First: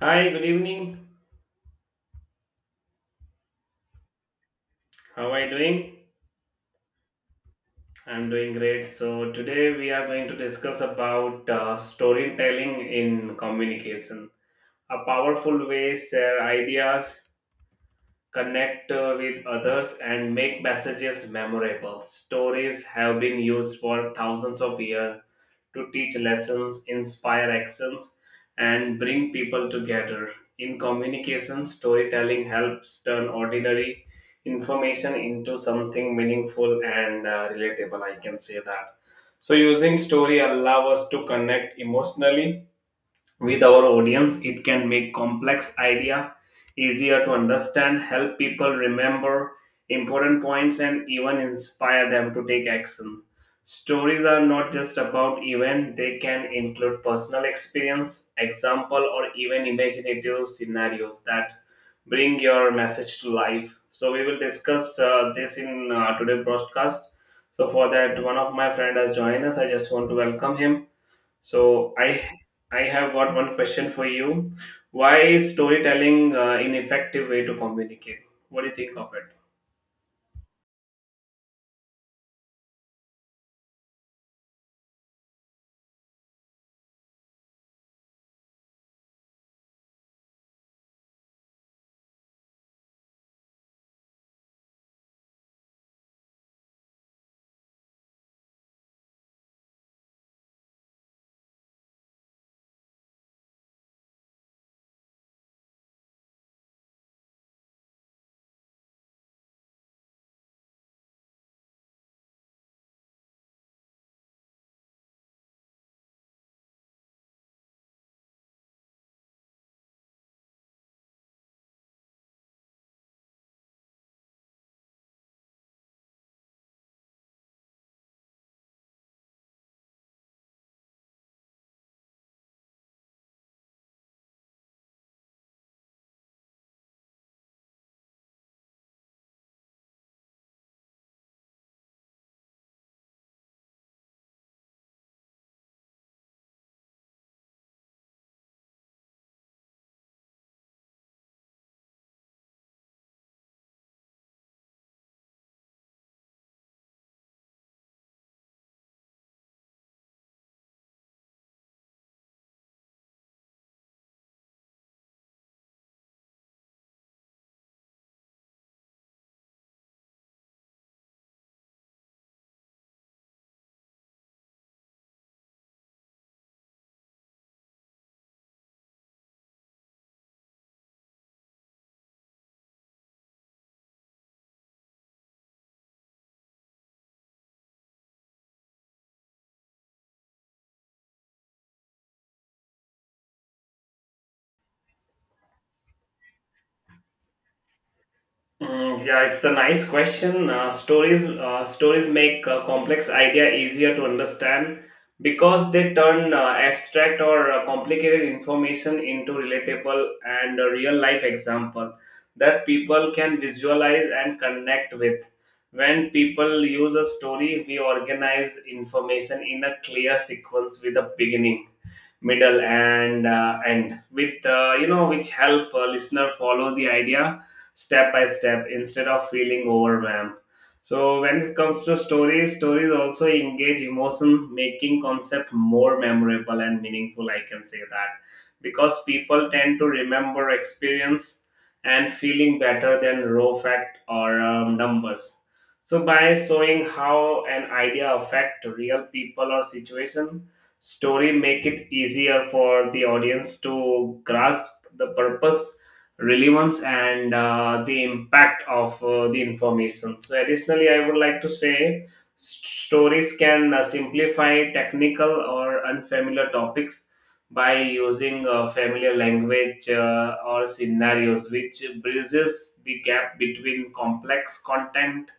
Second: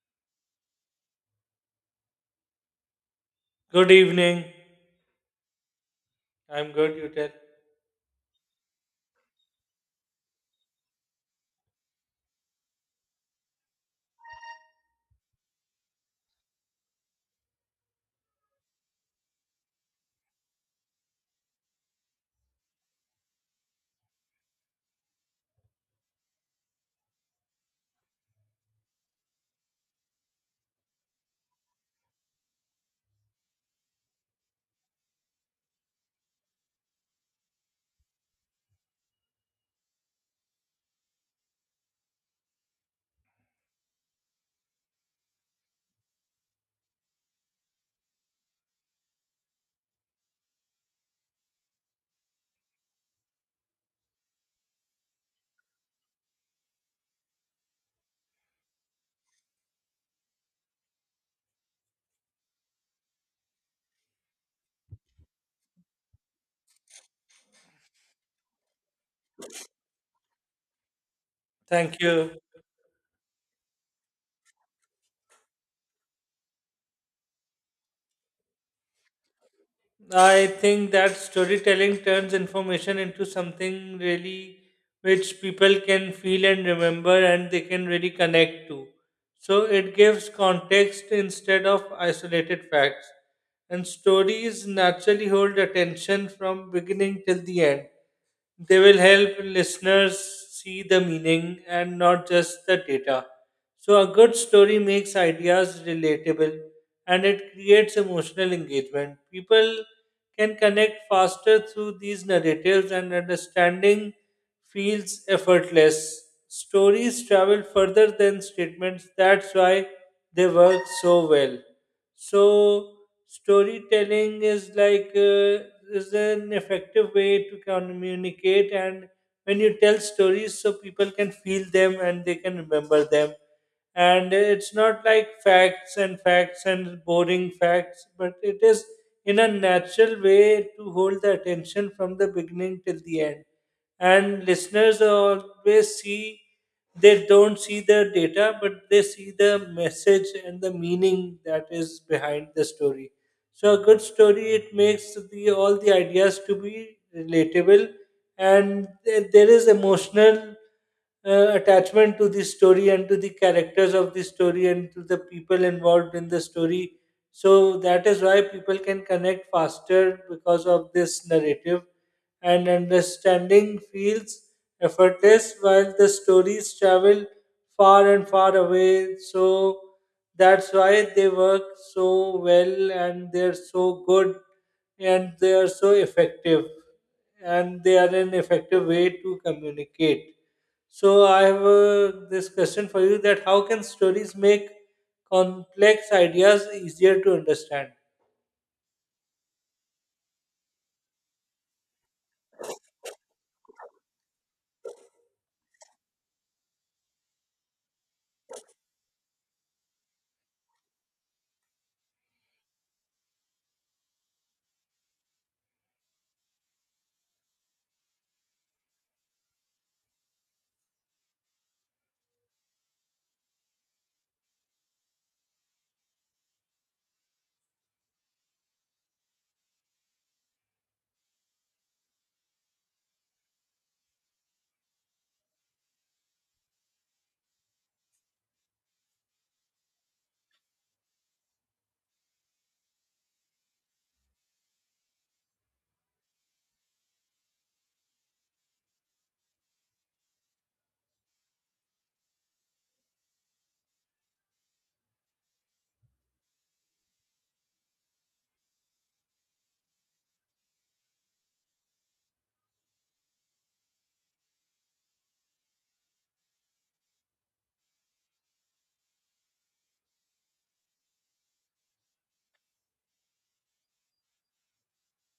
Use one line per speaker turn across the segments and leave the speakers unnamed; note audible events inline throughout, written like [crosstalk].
Hi, good evening.
Good evening.
How are you doing?
I'm good, you tell.
I'm doing great. So, today we are going to discuss about storytelling in communication, a powerful way share ideas, connect with others, and make messages memorable. Stories have been used for thousands of years to teach lessons, inspire actions, and bring people together. In communication, storytelling helps turn ordinary information into something meaningful and relatable. I can say that. So, using story allow us to connect emotionally with our audience. It can make complex idea easier to understand, help people remember important points, and even inspire them to take action. Stories are not just about event, they can include personal experience, example, or even imaginative scenarios that bring your message to life. So we will discuss this in today's broadcast. So for that, one of my friend has joined us. I just want to welcome him. So
Thank you.
I have got one question for you. Why is storytelling an effective way to communicate? What do you think of it?
I think that storytelling turns information into something really which people can feel and remember and they can really connect to. So it gives context instead of isolated facts. And stories naturally hold attention from beginning till the end. They will help listeners see the meaning and not just the data. So, a good story makes ideas relatable and it creates emotional engagement. People can connect faster through these narratives, and understanding feels effortless. Stories travel further than statements, that's why they work so well. So storytelling is like is an effective way to communicate, and when you tell stories, so people can feel them and they can remember them. And it's not like facts and facts and boring facts, but it is in a natural way to hold the attention from the beginning till the end, and listeners always see, they don't see the data but they see the message and the meaning that is behind the story. So a good story, it makes the all the ideas to be relatable, and there is emotional attachment to the story and to the characters of the story and to the people involved in the story. So that is why people can connect faster because of this narrative, and understanding feels effortless while the stories travel far and far away. So that's why they work so well, and they're so good, and they are so effective, and they are an effective way to communicate. So I have this question for you: that how can stories make complex ideas easier to understand?
Mm, yeah, it's a nice question. Stories make a complex idea easier to understand because they turn abstract or complicated information into relatable and real life example that people can visualize and connect with. When people use a story, we organize information in a clear sequence with a beginning, middle, and end with you know, which help a listener follow the idea step by step instead of feeling overwhelmed. So when it comes to stories, stories also engage emotion, making concept more memorable and meaningful. I can say that. Because people tend to remember experience and feeling better than raw fact or numbers. So by showing how an idea affect real people or situation, story make it easier for the audience to grasp the purpose, relevance, and the impact of the information. So additionally, I would like to say stories can simplify technical or unfamiliar topics by using familiar language or scenarios, which bridges the gap between complex content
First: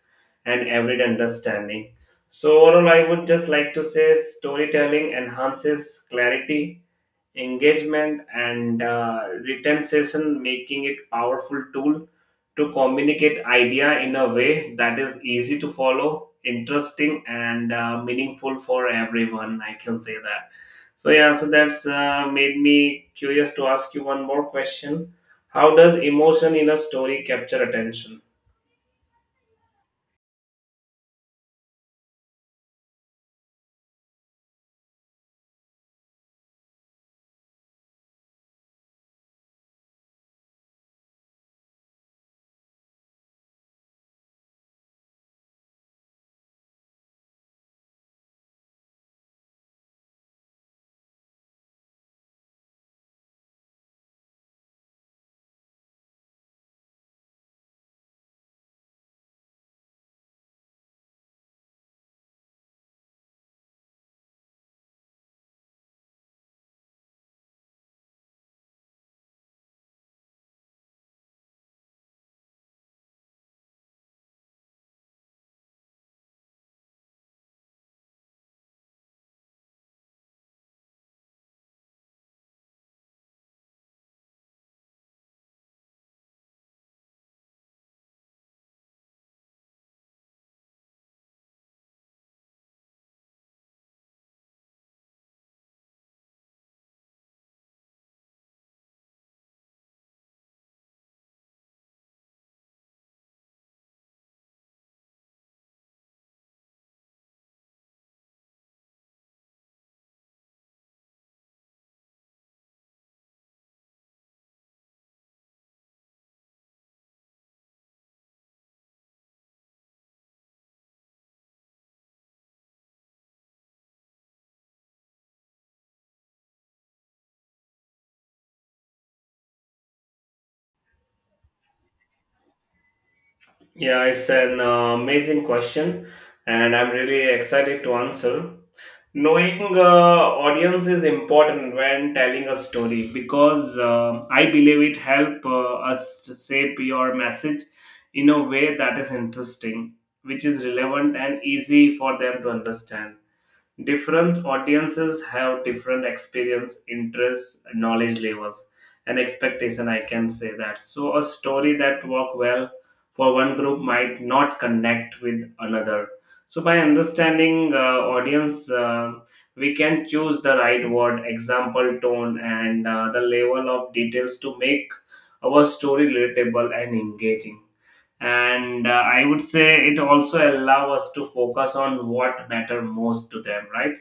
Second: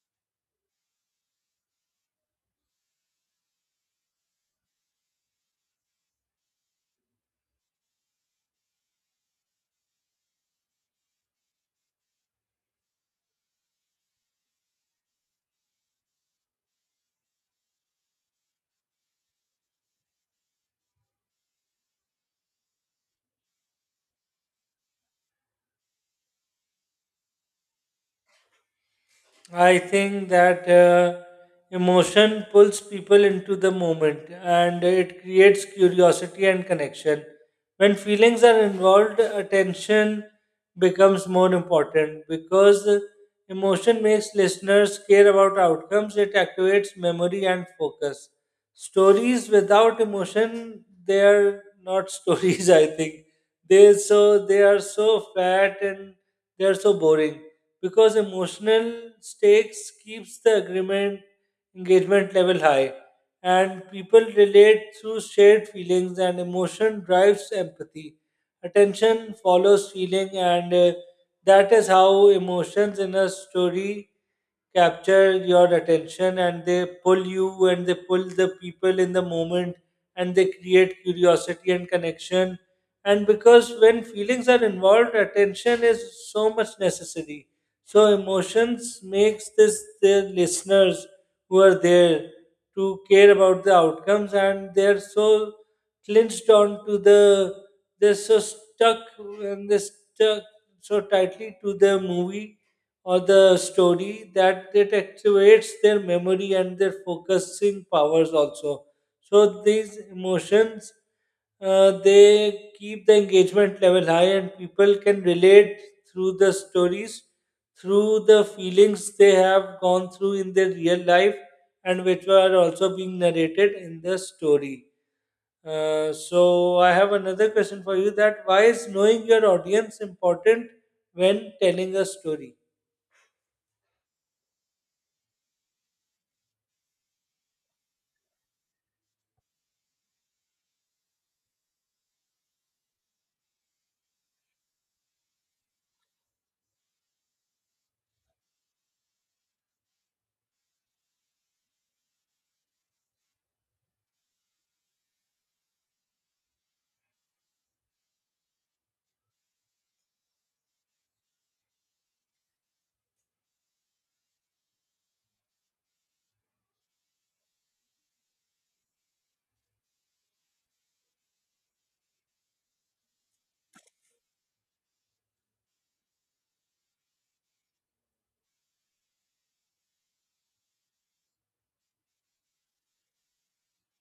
and average understanding. So, overall, I would just like to say storytelling enhances clarity, engagement, and retention, making it powerful tool to communicate idea in a way that is easy to follow, interesting, and meaningful for everyone. I can say that. So yeah, so that's made me curious to ask you one more question. How does emotion in a story capture attention?
I think that emotion pulls people into the moment and it creates curiosity and connection. When feelings are involved, attention becomes more important because emotion makes listeners care about outcomes, it activates memory and focus. Stories without emotion, they are not [laughs] stories, I think. They, so they are so fat and they are so boring because emotional stakes keeps the agreement engagement level high, and people relate through shared feelings, and emotion drives empathy. Attention follows feeling, and that is how emotions in a story capture your attention, and they pull you and they pull the people in the moment, and they create curiosity and connection. And because when feelings are involved, attention is so much necessary. So emotions makes this, their listeners who are there, to care about the outcomes, and they're so clinched on to the, they're so stuck, and they're stuck so tightly to the movie or the story, that it activates their memory and their focusing powers also. So these emotions, they keep the engagement level high, and people can relate through the stories, through the feelings they have gone through in their real life, and which were also being narrated in the story. So I have another question for you: that why is knowing your audience important when telling a story?
Yeah, it's an amazing question, and I'm really excited to answer. Knowing audience is important when telling a story because I believe it help us to shape your message in a way that is interesting, which is relevant and easy for them to understand. Different audiences have different experience, interests, knowledge levels, and expectation. I can say that. So a story that work well for one group might not connect with another. So by understanding audience, we can choose the right word, example, tone, and the level of details to make our story relatable and engaging, and I would say it also allow us to focus on what matter most to them, right?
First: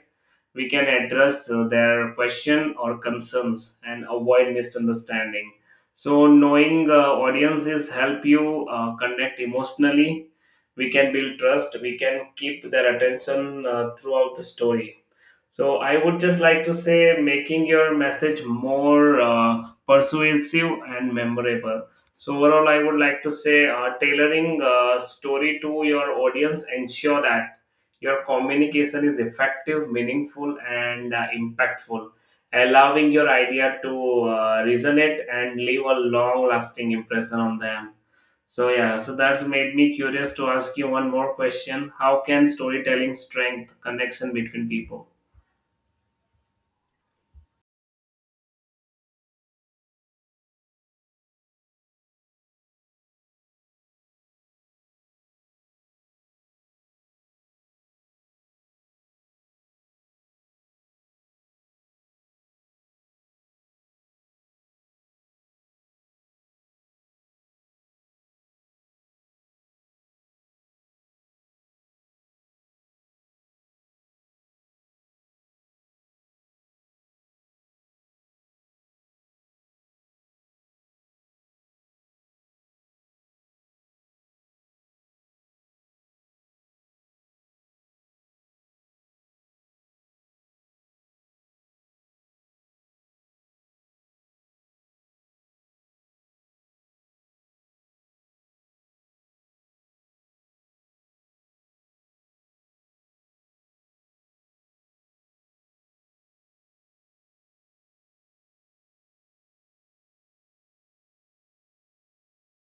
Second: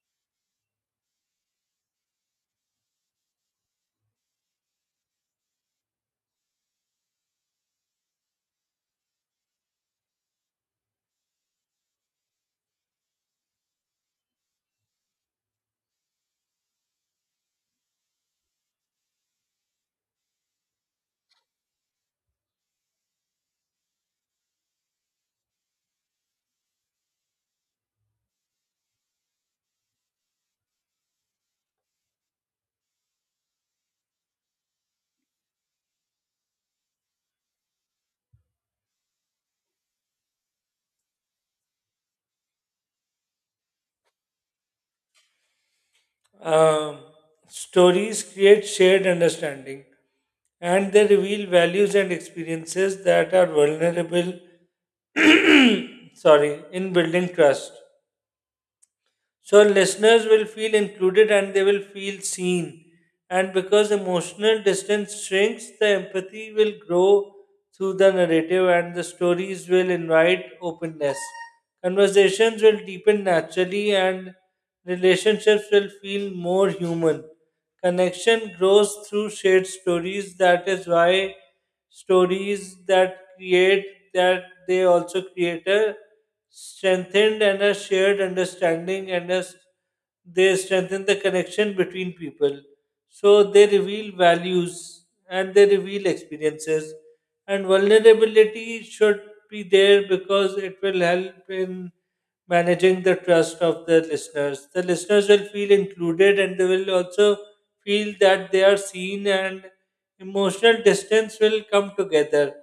We can address their question or concerns and avoid misunderstanding. So knowing audiences help you connect emotionally, we can build trust, we can keep their attention throughout the story. So I would just like to say making your message more persuasive and memorable. So overall, I would like to say tailoring story to your audience ensure that your communication is effective, meaningful, and impactful, allowing your idea to resonate and leave a long-lasting impression on them. So yeah, so that's made me curious to ask you one more question. How can storytelling strengthen connection between people?
Um, stories create shared understanding, and they reveal values and experiences that are vulnerable, sorry, in building trust. So listeners will feel included and they will feel seen. And because emotional distance shrinks, the empathy will grow through the narrative, and the stories will invite openness. Conversations will deepen naturally, and relationships will feel more human. Connection grows through shared stories. That is why stories that create, that they also create a strengthened and a shared understanding and a, they strengthen the connection between people. So they reveal values and they reveal experiences. And vulnerability should be there because it will help in managing the trust of the listeners. The listeners will feel included, and they will also feel that they are seen, and emotional distance will come together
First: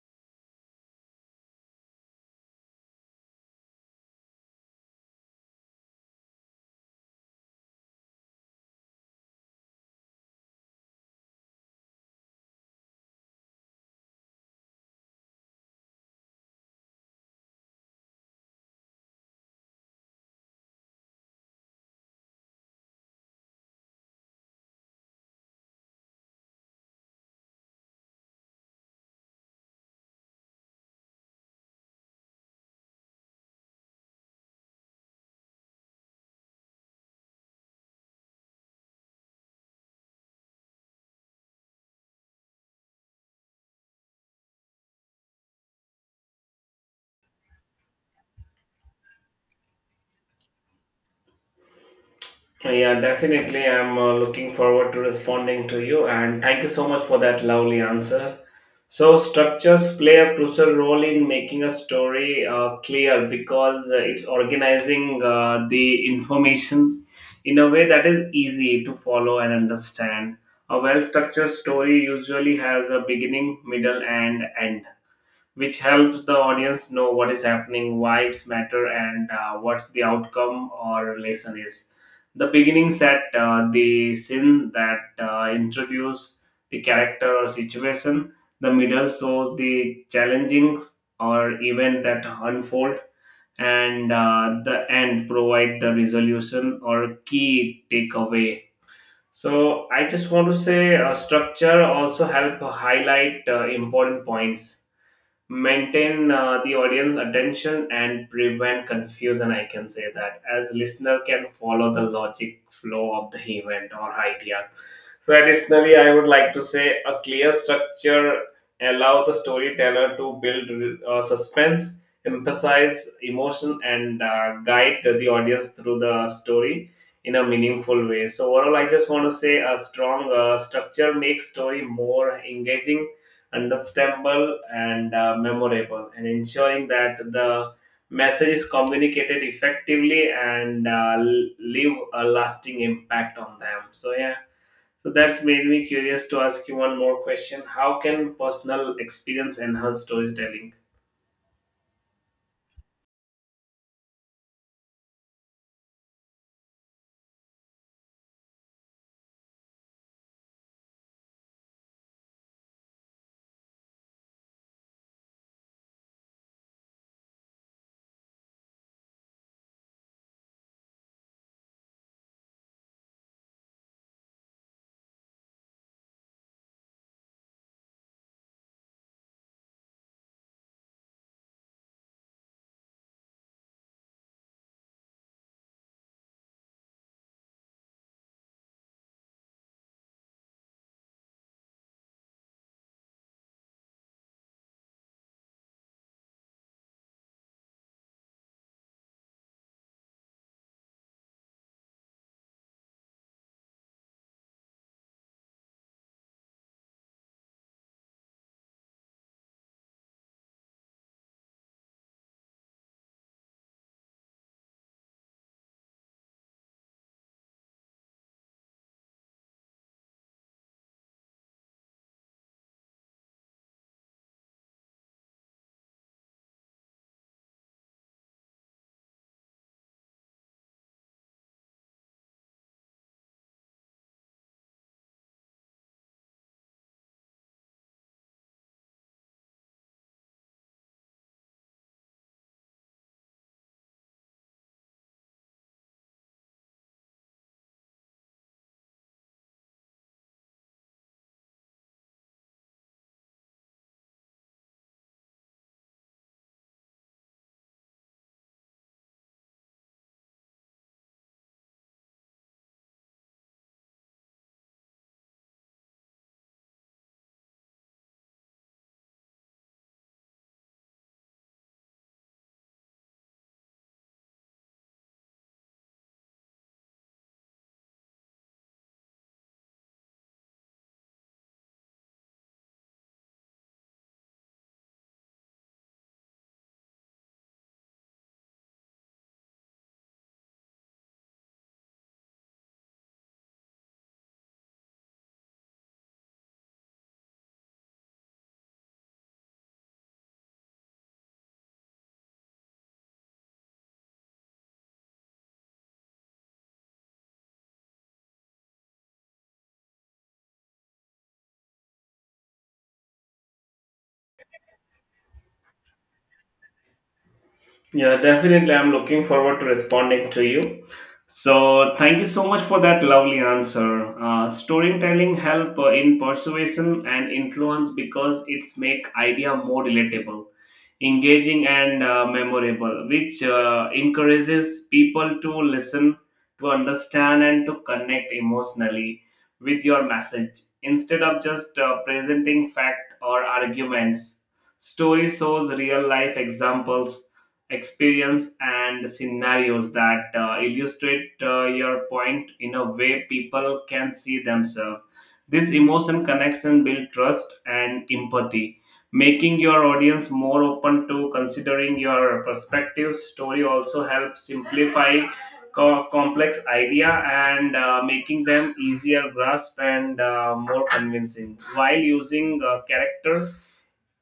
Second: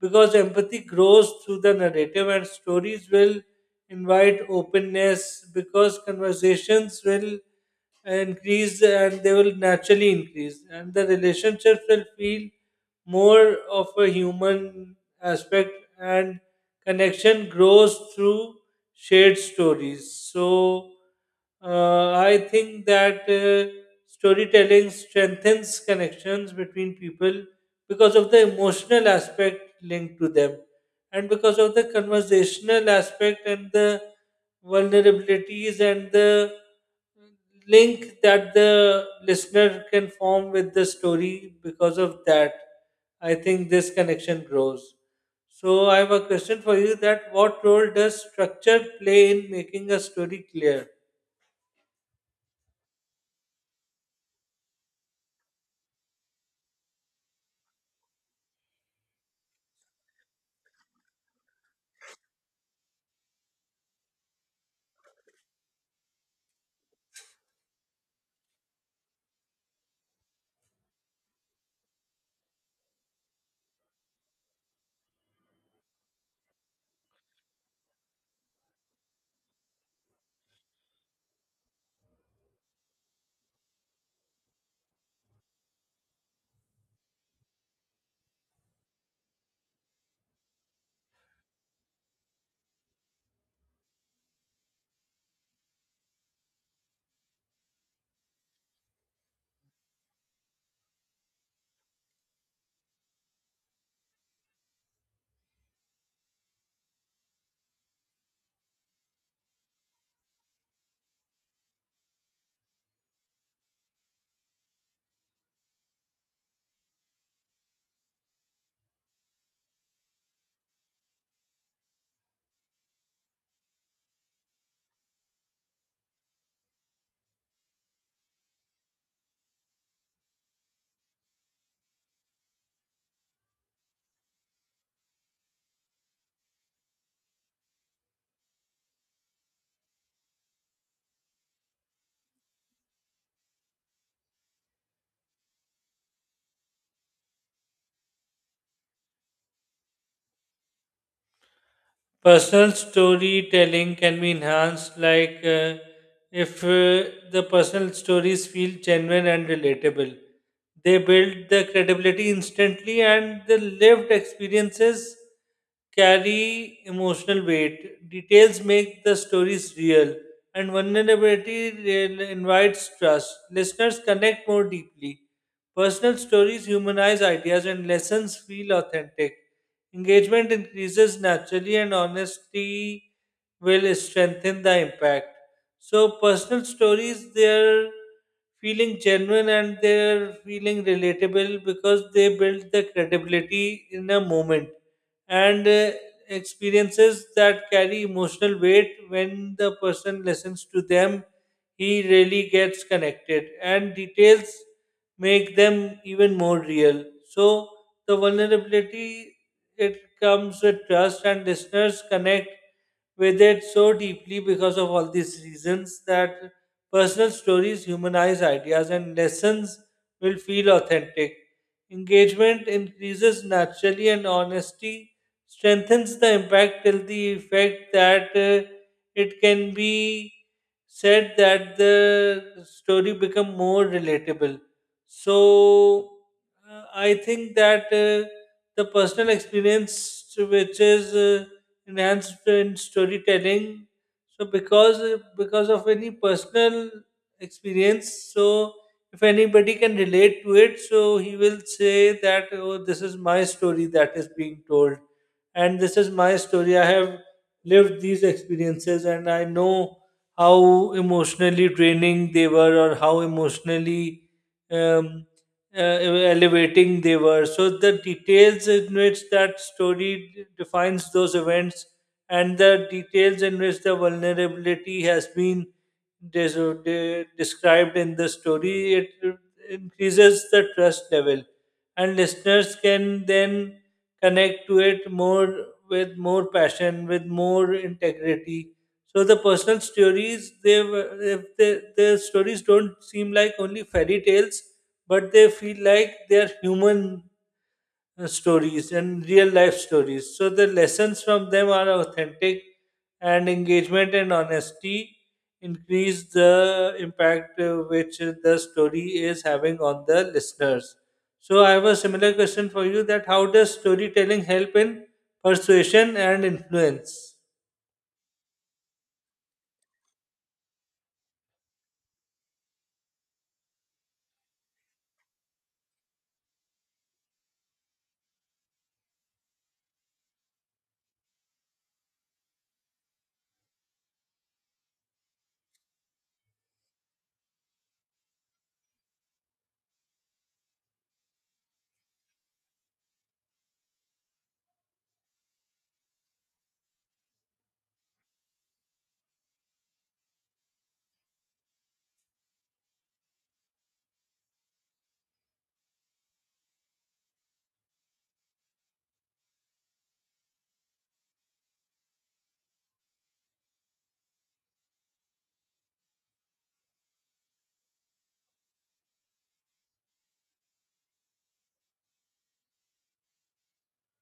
because empathy grows through the narrative, and stories will invite openness because conversations will increase, and they will naturally increase, and the relationships will feel more of a human aspect, and connection grows through shared stories. So I think that storytelling strengthens connections between people because of the emotional aspect linked to them, and because of the conversational aspect, and the vulnerabilities, and the link that the listener can form with the story. Because of that, I think this connection grows. So I have a question for you: that what role does structure play in making a story clear?
Yeah, definitely. I'm looking forward to responding to you, and thank you so much for that lovely answer. So, structures play a crucial role in making a story clear because it's organizing the information in a way that is easy to follow and understand. A well structured story usually has a beginning, middle, and end, which helps the audience know what is happening, why it's matter, and what's the outcome or lesson is. The beginning set the scene that introduce the character or situation. The middle shows the challenging or event that unfold, and the end provide the resolution or key takeaway. So I just want to say structure also help highlight important points, maintain the audience attention, and prevent confusion. I can say that, as listener can follow the logic flow of the event or ideas. So additionally, I would like to say a clear structure allow the storyteller to build suspense, emphasize emotion, and guide the audience through the story in a meaningful way. So overall, I just want to say a strong structure makes story more engaging, understandable, and memorable, and ensuring that the message is communicated effectively and leave a lasting impact on them. So yeah, so that's made me curious to ask you one more question. How can personal experience enhance storytelling?
Personal storytelling can be enhanced, like if the personal stories feel genuine and relatable, they build the credibility instantly, and the lived experiences carry emotional weight. Details make the stories real, and vulnerability invites trust. Listeners connect more deeply. Personal stories humanize ideas, and lessons feel authentic. Engagement increases naturally, and honesty will strengthen the impact. So, personal stories, they're feeling genuine and they're feeling relatable because they build the credibility in a moment, and experiences that carry emotional weight, when the person listens to them he really gets connected, and details make them even more real. So the vulnerability, it comes with trust, and listeners connect with it so deeply because of all these reasons, that personal stories humanize ideas, and lessons will feel authentic. Engagement increases naturally, and honesty strengthens the impact till the effect that it can be said that the story become more relatable. So I think that the personal experience which is enhanced in storytelling. So because of any personal experience, so if anybody can relate to it, so he will say that, oh, this is my story that is being told, and this is my story. I have lived these experiences, and I know how emotionally draining they were, or how emotionally um, elevating they were. So the details in which that story defines those events, and the details in which the vulnerability has been described in the story, it increases the trust level, and listeners can then connect to it more, with more passion, with more integrity. So the personal stories, they were- if they, the stories don't seem like only fairy tales, but they feel like they're human stories and real life stories. So the lessons from them are authentic, and engagement and honesty increase the impact which the story is having on the listeners. So I have a similar question for you: that how does storytelling help in persuasion and influence?
Yeah, definitely. I'm looking forward to responding to you. So, thank you so much for that lovely answer. Storytelling help in persuasion and influence because it's make idea more relatable, engaging, and memorable, which encourages people to listen, to understand, and to connect emotionally with your message instead of just presenting fact or arguments. Story shows real life examples, experience, and scenarios that illustrate your point in a way people can see themselves. This emotion connection build trust and empathy, making your audience more open to considering your perspective. Story also helps simplify complex idea, and making them easier grasp and more convincing, while using character,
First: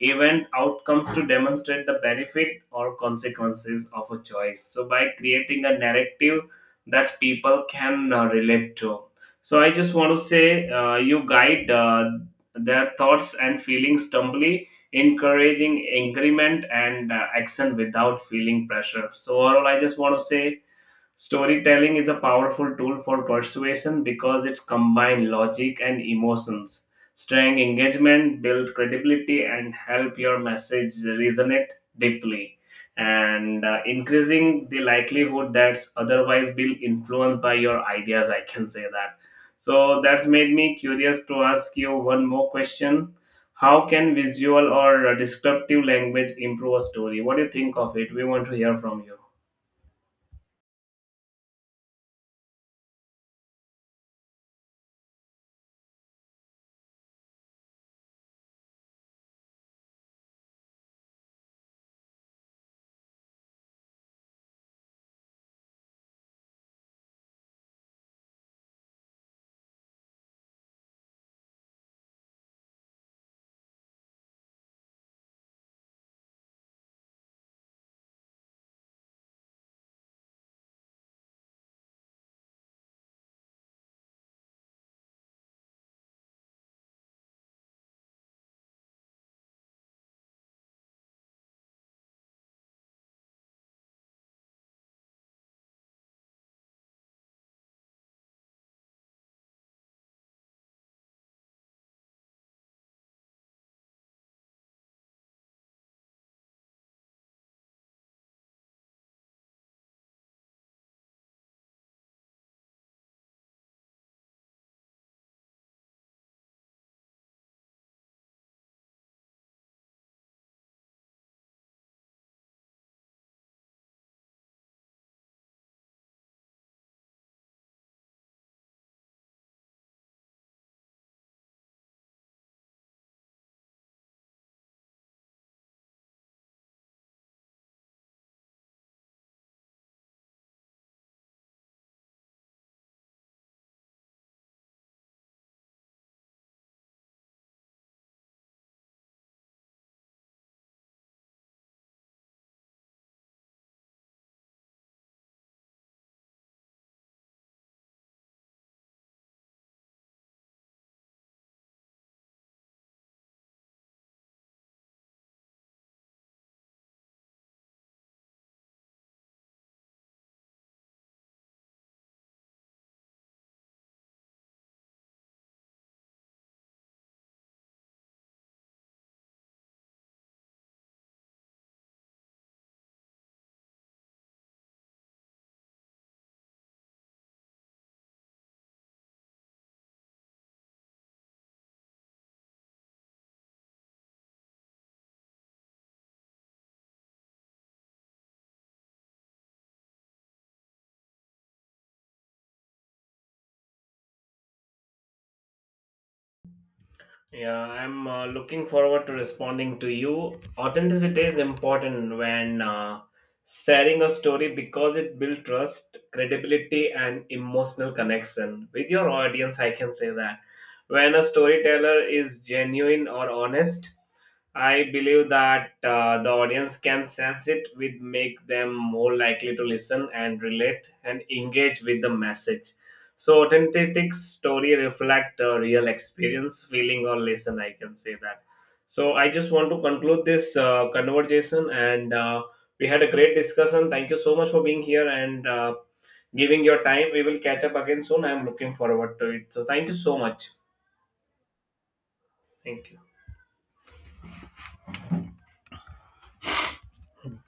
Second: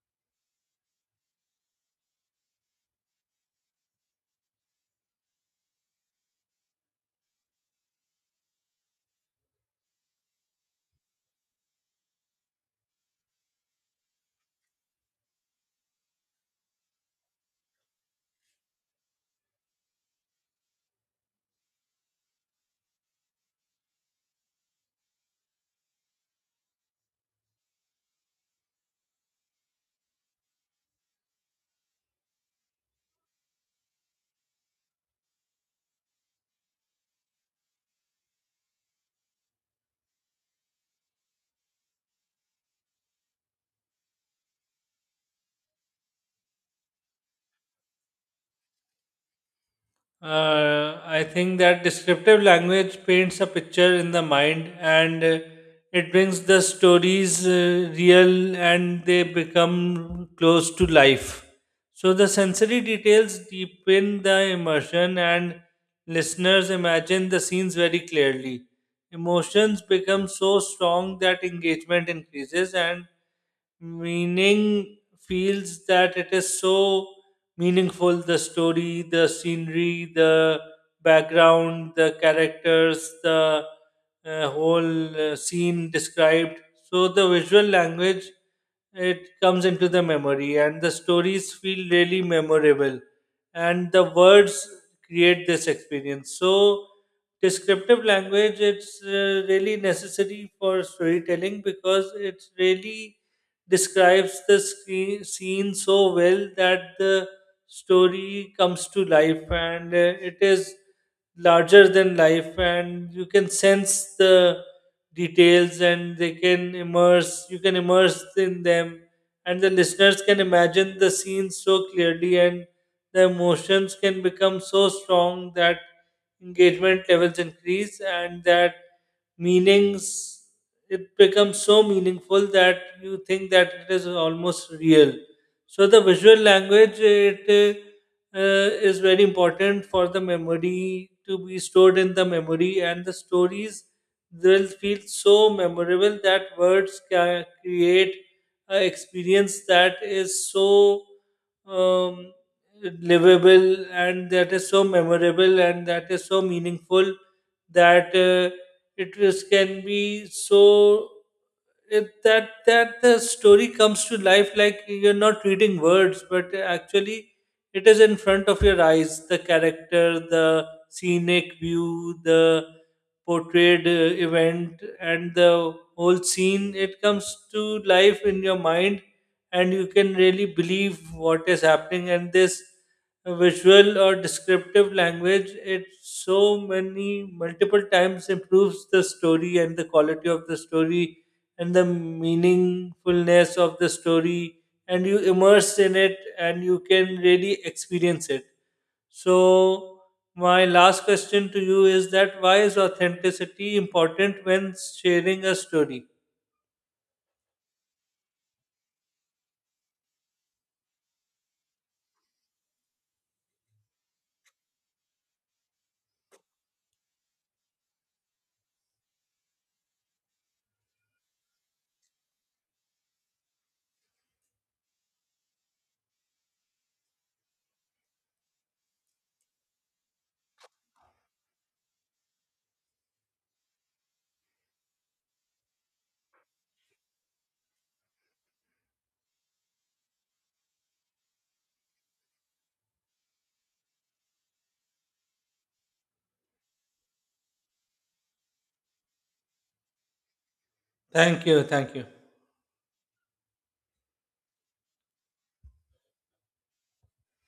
event, outcomes to demonstrate the benefit or consequences of a choice. So, by creating a narrative that people can relate to. So, I just want to say you guide their thoughts and feelings humbly, encouraging increment and action without feeling pressure. So, overall, I just want to say storytelling is a powerful tool for persuasion because it combines logic and emotions, strength engagement, build credibility, and help your message resonate deeply, and increasing the likelihood that otherwise will influenced by your ideas. I can say that. So that's made me curious to ask you one more question. How can visual or descriptive language improve a story? What do you think of it? We want to hear from you.
I think that descriptive language paints a picture in the mind, and it brings the stories real, and they become close to life. So the sensory details deepen the immersion, and listeners imagine the scenes very clearly. Emotions become so strong that engagement increases, and meaning feels that it is so meaningful, the story, the scenery, the background, the characters, the whole scene described. So the visual language, it comes into the memory, and the stories feel really memorable, and the words create this experience. So descriptive language, it's really necessary for storytelling because it really describes the scene so well that the story comes to life, and it is larger than life, and you can sense the details, and they can immerse, you can immerse in them, and the listeners can imagine the scenes so clearly, and the emotions can become so strong that engagement levels increase, and that meanings, it becomes so meaningful that you think that it is almost real. So the visual language, it is very important for the memory to be stored in the memory, and the stories will feel so memorable that words can create an experience that is so um, livable, and that is so memorable, and that is so meaningful, that it is, can be so it, that that the story comes to life, like you're not reading words but actually it is in front of your eyes, the character, the scenic view, the portrayed event, and the whole scene, it comes to life in your mind, and you can really believe what is happening. And this visual or descriptive language, it so many multiple times improves the story and the quality of the story and the meaningfulness of the story, and you immerse in it, and you can really experience it. So my last question to you is: that why is authenticity important when sharing a story?
Yeah, I'm looking forward to responding to you. Authenticity is important when sharing a story because it builds trust, credibility, and emotional connection with your audience. I can say that when a storyteller is genuine or honest, I believe that the audience can sense it, which make them more likely to listen and relate and engage with the message. So authentic story reflect a real experience, feeling, or lesson. I can say that. So I just want to conclude this conversation, and we had a great discussion. Thank you so much for being here and giving your time. We will catch up again soon. I am looking forward to it. So thank you so much.
Thank you, thank you.
Thank you.